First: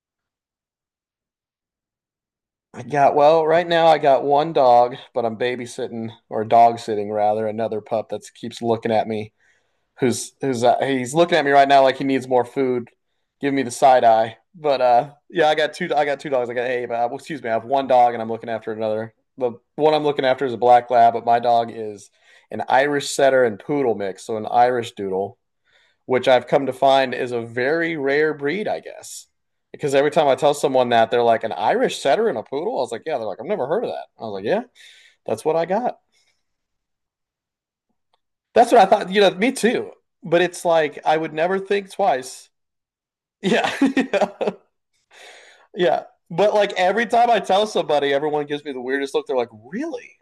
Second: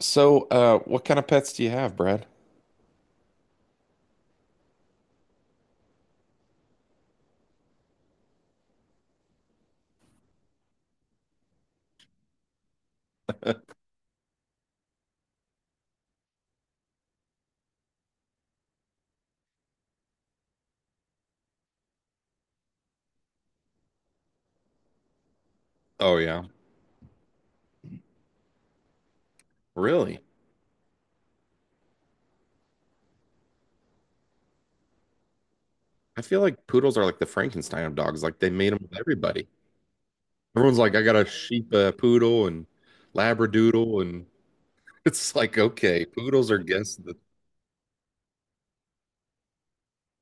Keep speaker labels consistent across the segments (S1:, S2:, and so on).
S1: So what kind of pets do you have, Brad?
S2: I got, well, right now I got one dog, but I'm babysitting or dog sitting rather another pup that keeps looking at me. Who's who's He's looking at me right now like he needs more food. Give me the side eye. I got two dogs. I got hey, but Excuse me, I have one dog and I'm looking after another. The one I'm looking after is a black lab, but my dog is an Irish setter and poodle mix, so an Irish doodle,
S1: Oh
S2: which
S1: yeah,
S2: I've come to find is a very rare breed, I guess. Because every
S1: really?
S2: time I tell someone that, they're like, an Irish setter and a poodle? I was like, yeah. They're like, I've never heard of that. I was like, yeah, that's what I got.
S1: I feel like poodles are like the Frankenstein of dogs. Like they made
S2: That's
S1: them
S2: what I
S1: with
S2: thought. You know,
S1: everybody.
S2: me too. But it's
S1: Everyone's like,
S2: like,
S1: I got
S2: I
S1: a
S2: would never
S1: sheep,
S2: think
S1: poodle,
S2: twice.
S1: and
S2: Yeah.
S1: labradoodle, and
S2: yeah.
S1: it's like,
S2: Yeah.
S1: okay, poodles
S2: But
S1: are
S2: like
S1: guess
S2: every
S1: the.
S2: time I tell somebody, everyone gives me the weirdest look. They're like, really?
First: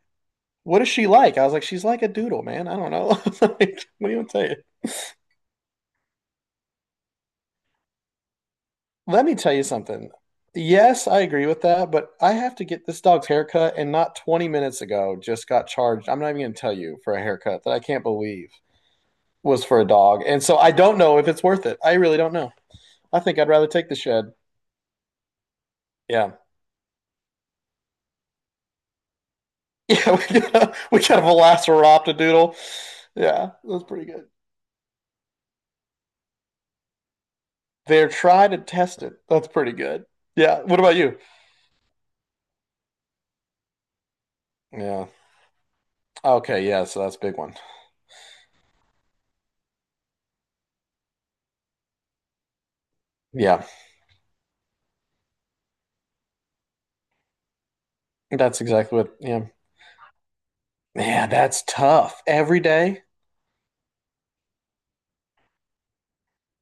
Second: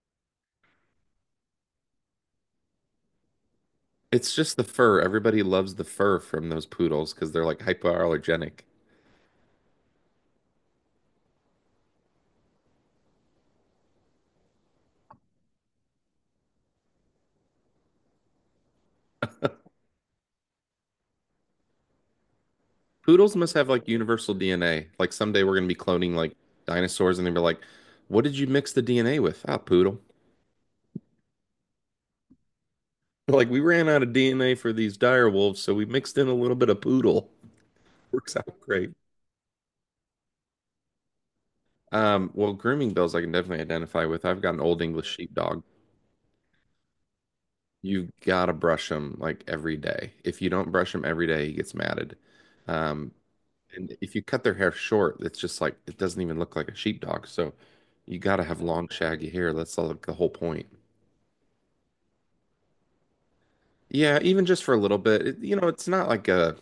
S2: What is she like? I was like, she's like a doodle, man. I don't know. Like, what do you want
S1: It's
S2: to tell
S1: just the
S2: you?
S1: fur. Everybody loves the fur from those poodles because they're like hypoallergenic.
S2: Let me tell you something. Yes, I agree with that, but I have to get this dog's haircut, and not 20 minutes ago just got charged. I'm not even going to tell you, for a haircut that I can't believe was for a dog. And so I don't know if it's worth it. I really don't know. I
S1: Poodles
S2: think I'd
S1: must
S2: rather
S1: have like
S2: take the shed.
S1: universal DNA. Like someday we're gonna be cloning
S2: Yeah.
S1: like dinosaurs, and they'll be like, "What did you mix the DNA with?" Ah, poodle.
S2: Yeah, we got, we got a Velociraptor.
S1: Like
S2: Yeah,
S1: we
S2: that's
S1: ran out
S2: pretty
S1: of
S2: good.
S1: DNA for these dire wolves, so we mixed in a little bit of poodle.
S2: They're
S1: Works
S2: tried
S1: out
S2: and
S1: great.
S2: tested. That's pretty good. Yeah. What about you?
S1: Well, grooming bills I can definitely identify with. I've got an old English
S2: Yeah.
S1: sheepdog.
S2: Okay. Yeah. So that's a big one.
S1: You gotta brush him like every day. If you don't brush him every day, he gets matted. Um,
S2: Yeah.
S1: and if you cut their hair short, it's just like it doesn't even look like a sheepdog. So you gotta have
S2: That's
S1: long,
S2: exactly what.
S1: shaggy
S2: Yeah.
S1: hair. That's like the whole point.
S2: Yeah. That's tough. Every day.
S1: Yeah, even just for a little bit. It, you know, it's not like a,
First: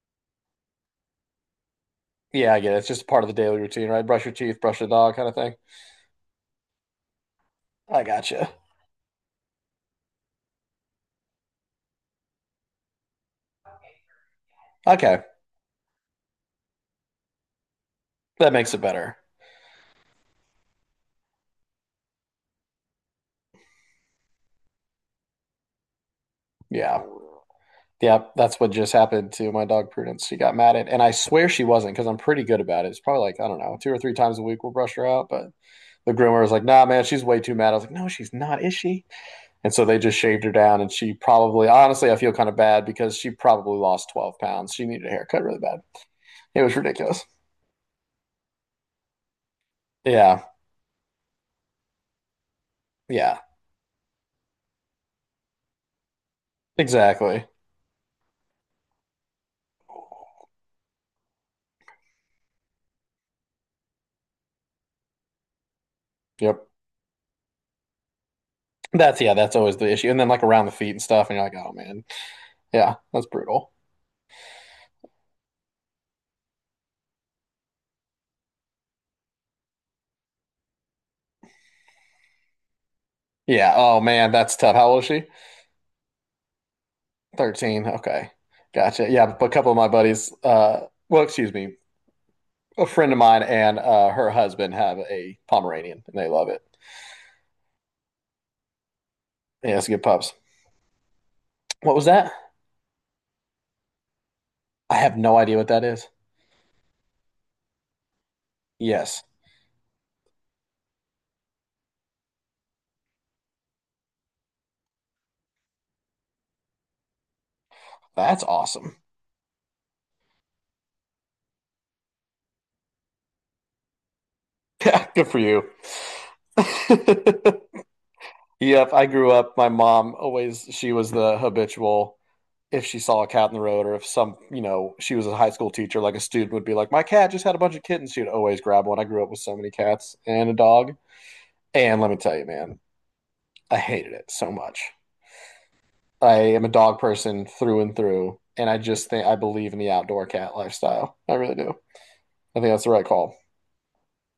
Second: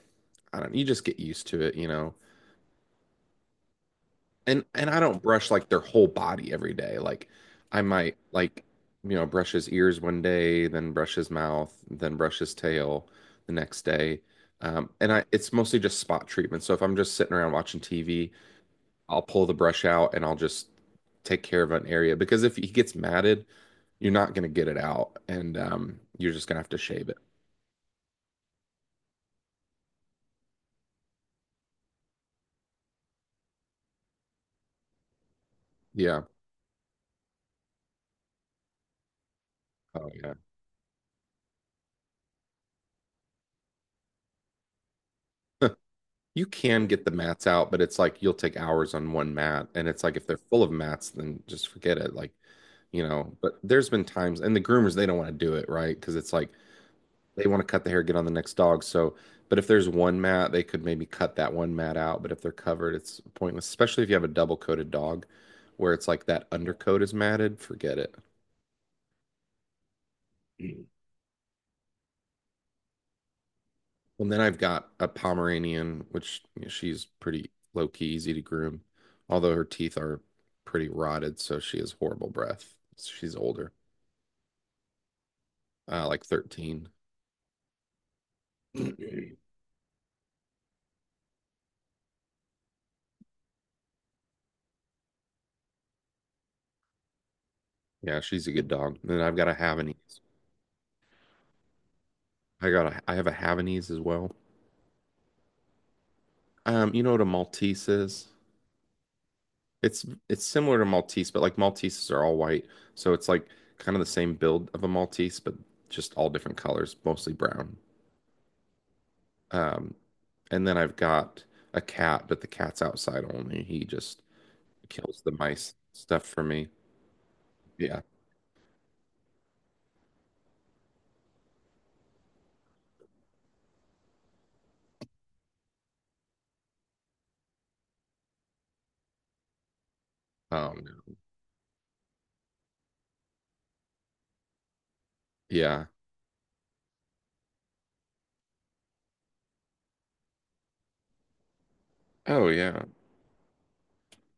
S1: I don't, you just get used to it,
S2: Yeah, I get it. It's just part of the daily routine, right? Brush your teeth,
S1: and
S2: brush the
S1: and I
S2: dog,
S1: don't
S2: kind of
S1: brush
S2: thing.
S1: like their whole body every day. Like I
S2: I
S1: might
S2: gotcha.
S1: like you know brush his ears one day, then brush his mouth, then brush his tail the next day. And
S2: Okay,
S1: I it's mostly just spot treatment. So if I'm just sitting around watching TV,
S2: that makes it better.
S1: I'll pull the brush out and I'll just take care of an area because if he gets matted, you're not gonna get it out, and you're just gonna have to
S2: Yeah,
S1: shave it.
S2: yeah, that's what just happened to my dog Prudence. She got mad at, and I swear she wasn't, because I'm pretty good about it. It's probably like, I don't know, two or three times a week we'll brush her out. But the
S1: Yeah.
S2: groomer was like, "Nah, man, she's way too mad." I was like, "No, she's not, is she?" And so they
S1: Oh
S2: just
S1: yeah.
S2: shaved her down, and she probably, honestly, I feel kind of bad because she probably lost 12 pounds. She needed a haircut really bad.
S1: You
S2: It was
S1: can get the
S2: ridiculous.
S1: mats out, but it's like you'll take hours on one mat. And it's like if they're
S2: Yeah,
S1: full of mats, then just forget it. Like you know,
S2: yeah,
S1: but there's been times, and the groomers, they don't want to do it, right? Because it's like
S2: exactly.
S1: they want to cut the hair, get on the next dog. So, but if there's one mat, they could maybe cut that one mat out. But if they're covered, it's pointless, especially if you have a double coated dog where it's like that
S2: Yep.
S1: undercoat is matted, forget it.
S2: That's, yeah, that's always the issue. And then like around the feet and stuff, and you're like, oh man, yeah, that's brutal.
S1: And then I've got a Pomeranian, which you know, she's pretty low key, easy to groom, although her teeth are pretty rotted. So she has horrible breath. She's older,
S2: Yeah, oh man, that's tough. How old is she?
S1: like 13.
S2: 13. Okay, gotcha. Yeah, but a couple of my buddies, excuse me, a friend of mine and her husband have a Pomeranian, and they love it.
S1: Yeah, she's a good dog. And then I've got a
S2: Yeah, it's good
S1: Havanese,
S2: pups. What was that?
S1: I have a Havanese as well.
S2: I have no idea what that is.
S1: You know what a Maltese is?
S2: Yes,
S1: It's similar to Maltese, but like Malteses are all white, so it's like kind of the same build of a Maltese, but just all different colors, mostly brown.
S2: that's awesome.
S1: Um, and then I've got a cat, but the cat's outside only. He just
S2: Yeah,
S1: kills
S2: good
S1: the
S2: for you.
S1: mice stuff for me. Yeah.
S2: Yep, I grew up. My mom always, she was the habitual, if she saw a cat in the road or if some, you know, she was a high school teacher, like a student would be like, my cat just had a bunch of kittens. She would always grab one. I grew up with so many cats and a
S1: Oh
S2: dog.
S1: no.
S2: And let me tell you, man, I hated it so much.
S1: Yeah.
S2: I am a dog person through and through. And I just think I believe in the outdoor cat lifestyle. I really do.
S1: Oh
S2: I think
S1: yeah.
S2: that's the right call.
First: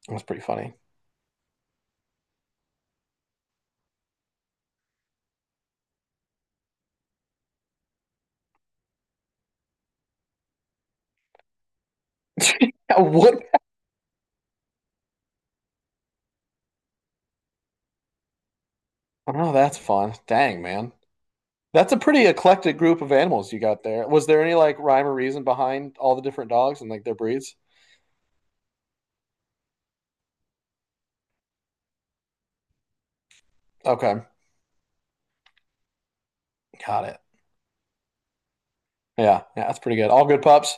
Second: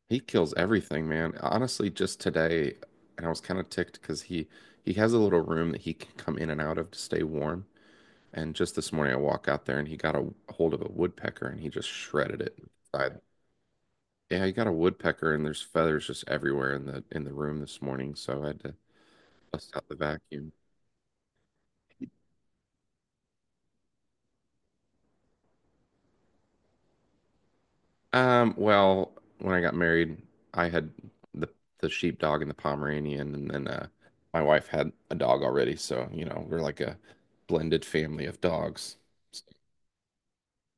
S1: He
S2: That's pretty
S1: kills
S2: funny.
S1: everything, man. Honestly, just today, and I was kind of ticked because he has a little room that he can come in and out of to stay warm. And just this morning, I walk out there and he got a hold of a woodpecker and he just shredded it. I,
S2: What?
S1: yeah, he got a woodpecker and there's feathers just everywhere in the room this morning, so I had to
S2: Oh, no,
S1: bust
S2: that's
S1: out the
S2: fun.
S1: vacuum.
S2: Dang, man. That's a pretty eclectic group of animals you got there. Was there any like rhyme or reason behind all the different dogs and like their breeds?
S1: Well, when I got married, I had the the sheepdog and the Pomeranian, and then
S2: Okay,
S1: my wife had a dog already, so you know we're like a
S2: got it.
S1: blended family of dogs.
S2: Yeah, yeah, that's pretty good. All good pups.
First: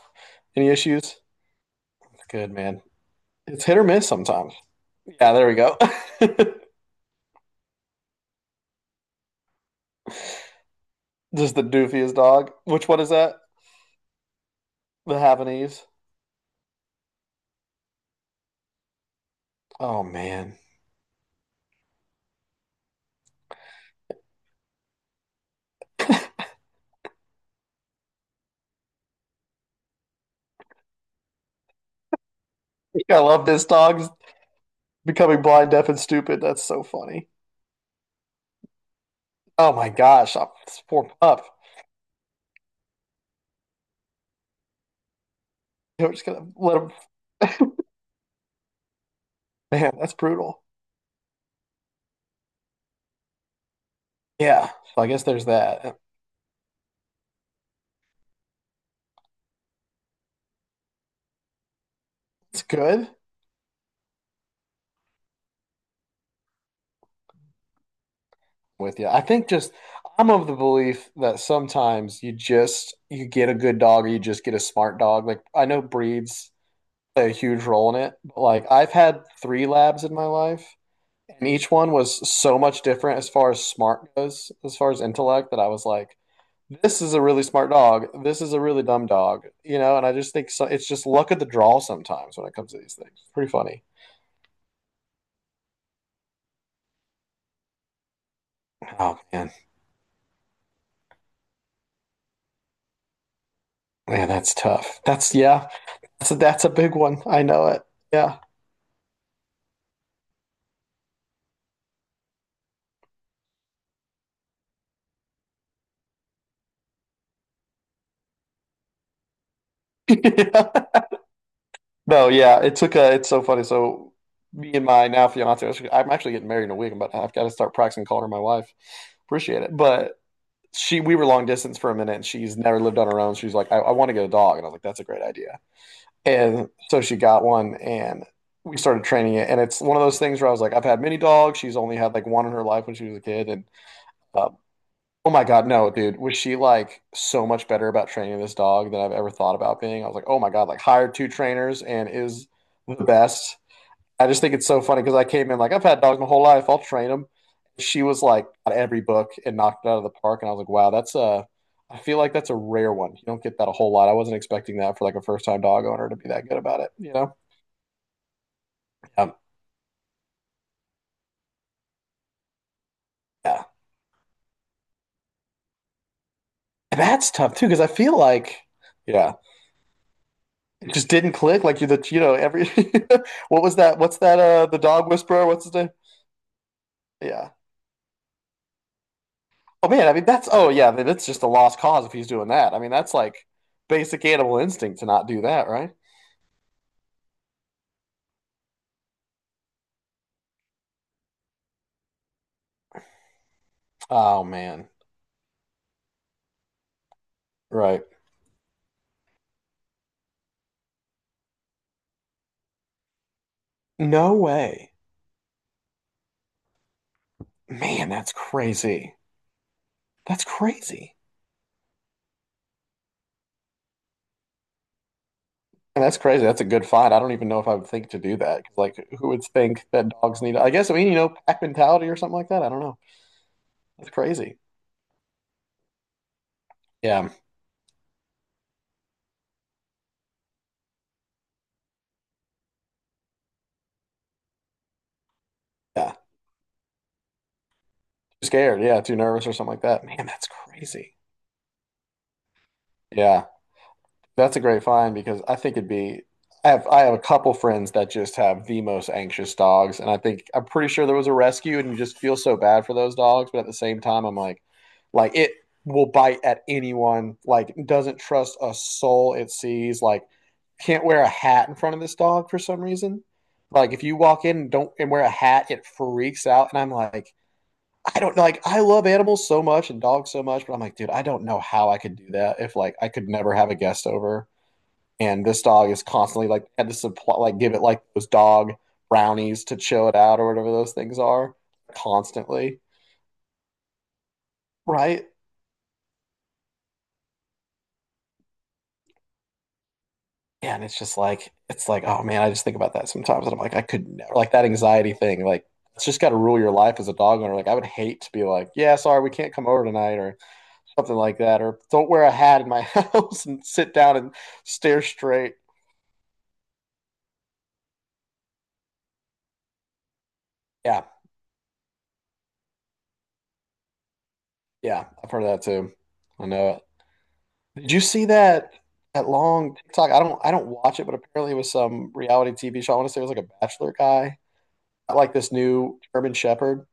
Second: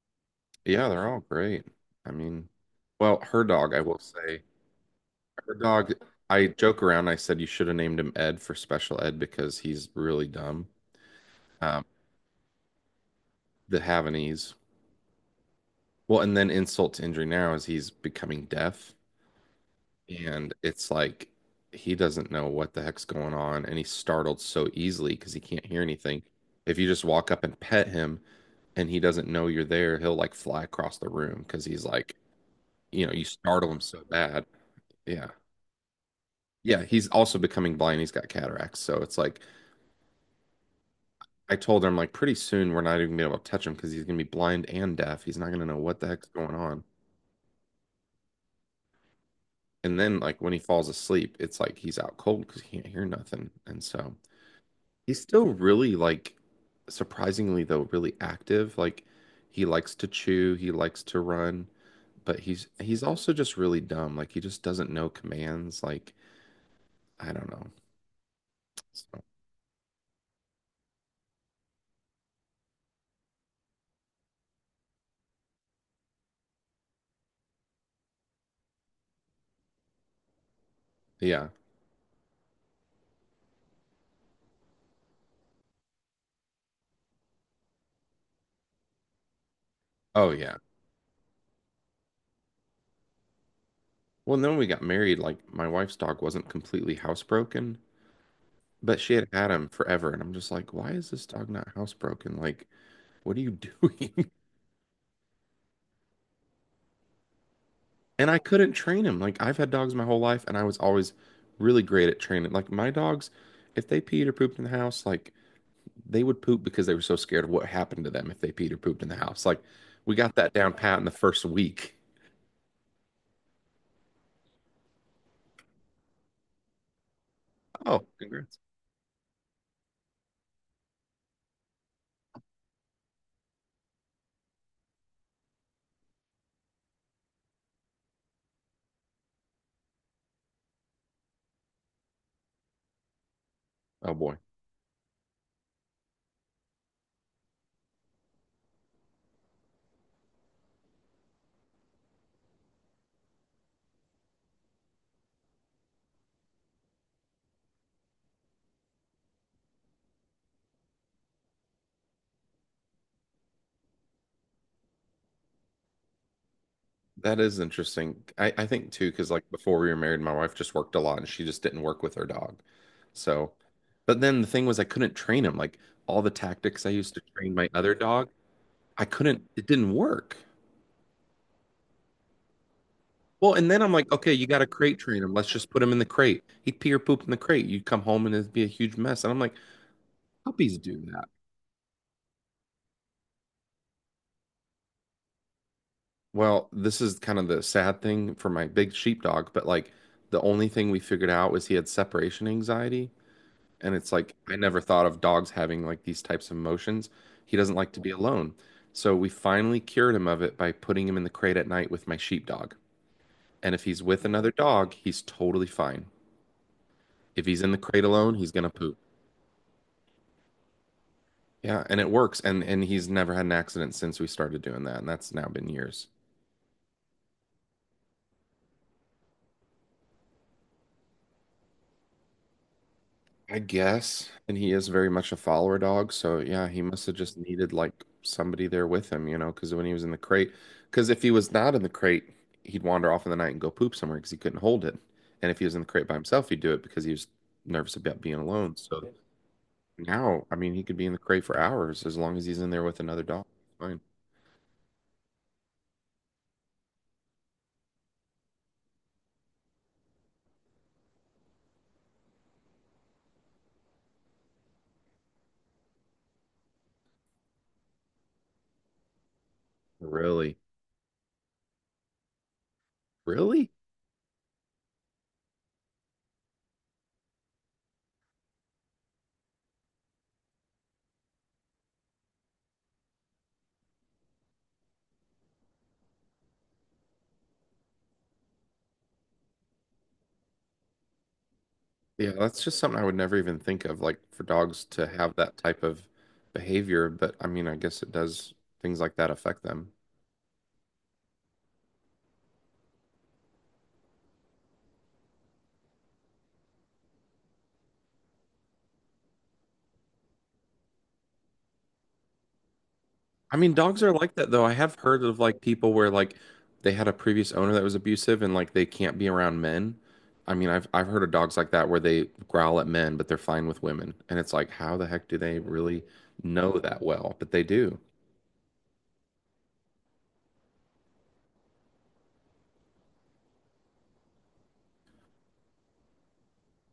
S2: Any
S1: Yeah, they're
S2: issues?
S1: all great. I mean,
S2: Good man.
S1: well, her
S2: It's
S1: dog,
S2: hit
S1: I
S2: or
S1: will
S2: miss
S1: say.
S2: sometimes. Yeah, there
S1: The
S2: we go.
S1: dog, I joke around. I said you should have named him Ed for special ed because he's really dumb.
S2: Just the
S1: Um,
S2: doofiest dog. Which one is that?
S1: the Havanese.
S2: The Havanese.
S1: Well, and then insult to injury now is he's becoming deaf,
S2: Oh
S1: and
S2: man,
S1: it's like he doesn't know what the heck's going on, and he's startled so easily because he can't hear anything. If you just walk up and pet him and he doesn't know you're there, he'll like fly across the room because he's like, you know,
S2: I
S1: you
S2: love this
S1: startle him so
S2: dog
S1: bad. Yeah.
S2: becoming blind, deaf, and stupid. That's so
S1: Yeah, he's
S2: funny.
S1: also becoming blind. He's got cataracts, so it's like
S2: Oh my gosh, I'm, this poor pup.
S1: I told her, I'm like, pretty soon we're not even gonna be able to touch him because he's gonna be blind and deaf. He's not gonna know what the
S2: We're just
S1: heck's
S2: gonna
S1: going
S2: let
S1: on.
S2: him. Man,
S1: And
S2: that's
S1: then, like, when he
S2: brutal.
S1: falls asleep, it's like he's out cold because he can't hear nothing. And so
S2: Yeah. So I
S1: he's
S2: guess there's
S1: still really,
S2: that.
S1: like, surprisingly, though, really active. Like, he likes to chew, he likes to run, but
S2: It's
S1: he's
S2: good.
S1: also just really dumb. Like, he just doesn't know commands. Like, I don't know.
S2: With you. I
S1: So,
S2: think just I'm of the belief that sometimes you just you get a good dog or you just get a smart dog. Like I know breeds play a huge role in it, but like I've had 3 labs in my life and
S1: yeah.
S2: each one was so much different as far as smart goes, as far as intellect, that I was like, this is a really smart dog. This is a really dumb dog, you know. And I
S1: Oh,
S2: just think
S1: yeah.
S2: so, it's just luck of the draw sometimes when it comes to these things. It's pretty funny.
S1: Well, and then when we got married, like, my wife's dog wasn't completely housebroken. But she
S2: Oh
S1: had had
S2: man,
S1: him forever, and I'm just like, why is this dog not housebroken? Like, what are you
S2: man,
S1: doing?
S2: that's tough. That's a big one. I know it.
S1: And I
S2: Yeah.
S1: couldn't train him. Like, I've had dogs my whole life, and I was always really great at training. Like, my dogs, if they peed or pooped in the house, like, they would poop because they were so scared of what happened to them if they peed or pooped in the house. Like, we got that down pat in the first week.
S2: No, yeah, it took a, it's so funny. So me and my now fiance, I am actually getting married in a week, but I've got to start practicing
S1: Oh,
S2: calling her my
S1: congrats.
S2: wife. Appreciate it. But she, we were long distance for a minute and she's never lived on her own. She's like, I want to get a dog. And I was like, that's a great idea. And so she got one and we started training it. And it's one of those things where I was like, I've had many dogs. She's only had like one in her life when she was a kid. And
S1: Oh, boy.
S2: uh, oh my God, no, dude. Was she like so much better about training this dog than I've ever thought about being? I was like, oh my God, like hired 2 trainers and is the best. I just think it's so funny because I came in like, I've had dogs my whole life. I'll train them. She was like at every book and knocked it out of the park. And I was like, wow, that's a, I feel like that's a rare one. You don't get that a whole lot. I wasn't expecting that for like a first time dog owner to be that good about it, you know?
S1: That is interesting. I think too, because
S2: Um,
S1: like before we were married, my wife just worked a lot and she just didn't work with her dog. So,
S2: yeah.
S1: but then the thing was, I couldn't train him. Like all the tactics I used to
S2: That's
S1: train
S2: tough too
S1: my
S2: because I
S1: other
S2: feel
S1: dog,
S2: like,
S1: I
S2: yeah.
S1: couldn't, it didn't work.
S2: It just didn't click. Like you're the you know every
S1: Well,
S2: what
S1: and
S2: was
S1: then I'm
S2: that?
S1: like,
S2: What's
S1: okay,
S2: that?
S1: you got to
S2: The
S1: crate
S2: dog
S1: train him.
S2: whisperer.
S1: Let's
S2: What's
S1: just
S2: his
S1: put
S2: name?
S1: him in the crate. He'd pee or poop in the
S2: Yeah.
S1: crate. You'd come home and it'd be a huge mess. And I'm like,
S2: Oh man, I mean that's oh
S1: puppies
S2: yeah,
S1: do
S2: then it's
S1: that.
S2: just a lost cause if he's doing that. I mean that's like basic animal instinct to not do that, right?
S1: Well, this is kind of the sad thing for my big sheepdog, but like the only thing we figured out was he had separation anxiety. And it's like,
S2: Oh
S1: I never
S2: man,
S1: thought of dogs having like these types of emotions. He doesn't like to
S2: right.
S1: be alone. So we finally cured him of it by putting him in the crate at night with my sheepdog. And if he's with
S2: No
S1: another
S2: way,
S1: dog, he's totally fine. If he's in the crate
S2: man. That's
S1: alone, he's gonna poop.
S2: crazy. That's crazy.
S1: Yeah, and it works. And he's never had an accident since we started doing that, and that's now been
S2: And
S1: years.
S2: that's crazy. That's a good find. I don't even know if I would think to do that. Like, who would think that dogs need? I guess, I mean, you know, pack mentality or something like that. I don't know.
S1: I
S2: That's
S1: guess. And
S2: crazy.
S1: he is very much a follower dog. So yeah, he must have
S2: Yeah,
S1: just needed like somebody there with him, you know, because when he was in the crate, because if he was not in the crate, he'd wander off in the night and go poop somewhere because he couldn't hold it. And if he was in the crate by
S2: yeah.
S1: himself, he'd do it because he was nervous about being
S2: Too
S1: alone.
S2: scared. Yeah,
S1: So
S2: too nervous or something like that. Man,
S1: now,
S2: that's
S1: I mean, he could be in
S2: crazy.
S1: the crate for hours as long as he's in there with another
S2: Yeah,
S1: dog. Fine.
S2: that's a great find, because I think it'd be I have a couple friends that just have the most anxious dogs, and I think I'm pretty sure there was a rescue, and you just feel so bad for those dogs, but at the same time, I'm like it will bite at anyone, like doesn't trust a soul it sees, like
S1: Really?
S2: can't wear a hat in front of this dog for some reason.
S1: Really?
S2: Like if you walk in and don't and wear a hat, it freaks out, and I'm like, I don't know. Like I love animals so much and dogs so much, but I'm like, dude, I don't know how I could do that if like I could never have a guest over and this dog is constantly like had to supply like give it like those dog brownies to chill it out or whatever those things are
S1: Yeah, that's just
S2: constantly,
S1: something I would never even think of, like for dogs to
S2: right?
S1: have that type of behavior. But I mean, I guess it does things like that affect them.
S2: And it's just like it's like, oh man, I just think about that sometimes and I'm like, I could never, like, that anxiety thing, like it's just got to rule your life as a dog owner. Like I would hate to be like, yeah, sorry, we can't come over tonight or something like that, or don't wear a hat in my house
S1: I
S2: and
S1: mean,
S2: sit
S1: dogs are
S2: down
S1: like
S2: and
S1: that though. I have
S2: stare
S1: heard of
S2: straight.
S1: like people where like they had a previous owner that was abusive and like they can't be around men. I mean, I've
S2: Yeah,
S1: I've heard of dogs like that where they growl at men, but they're fine with women. And it's like, how
S2: yeah,
S1: the heck
S2: I've
S1: do
S2: heard of
S1: they
S2: that too.
S1: really
S2: I
S1: know
S2: know
S1: that well? But they
S2: it. Did
S1: do.
S2: you see that long TikTok? I don't watch it, but apparently it was some reality TV show. I want to say it was like a bachelor guy, like this new German Shepherd,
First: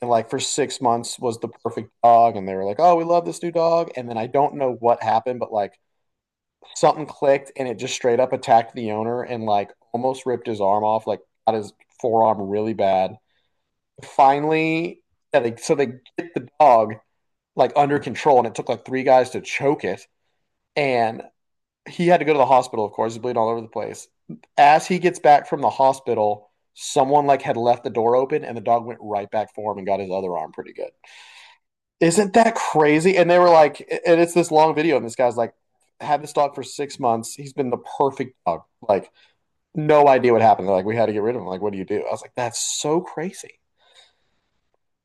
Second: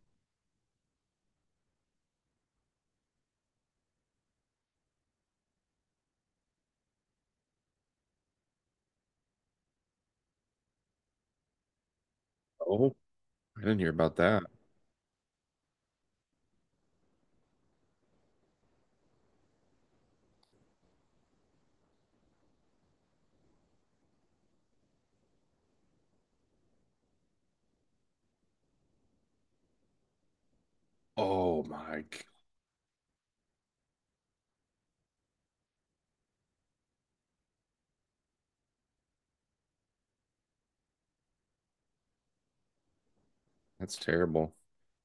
S2: and like for 6 months was the perfect dog, and they were like, "Oh, we love this new dog," and then I don't know what happened, but like something clicked, and it just straight up attacked the owner and like almost ripped his arm off, like got his forearm really
S1: Oh,
S2: bad.
S1: I didn't hear about that.
S2: Finally, yeah, they, so they get the dog like under control, and it took like 3 guys to choke it. And he had to go to the hospital, of course, he's bleeding all over the place. As he gets back from the hospital, someone like had left the door open, and the dog went right back for him and got his other arm pretty good.
S1: Oh my, g-
S2: Isn't that crazy? And they were like, and it's this long video, and this guy's like, had this dog for 6 months. He's been the perfect dog. Like, no idea what happened. They're like, we had to get rid of him. Like, what do you do? I was like, that's so crazy.
S1: that's terrible.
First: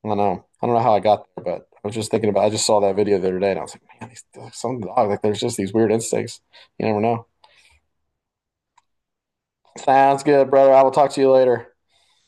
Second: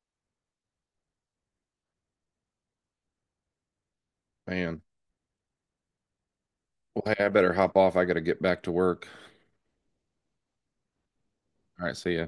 S2: I don't know. I don't know how I got there, but I was just thinking about. I just saw that video the other day, and I was like, man, these some
S1: Man.
S2: dog like there's just these weird instincts. You never
S1: Well, hey,
S2: know.
S1: I better hop off. I gotta get back to work.
S2: Sounds good, brother. I will talk to you later.
S1: All right, see ya.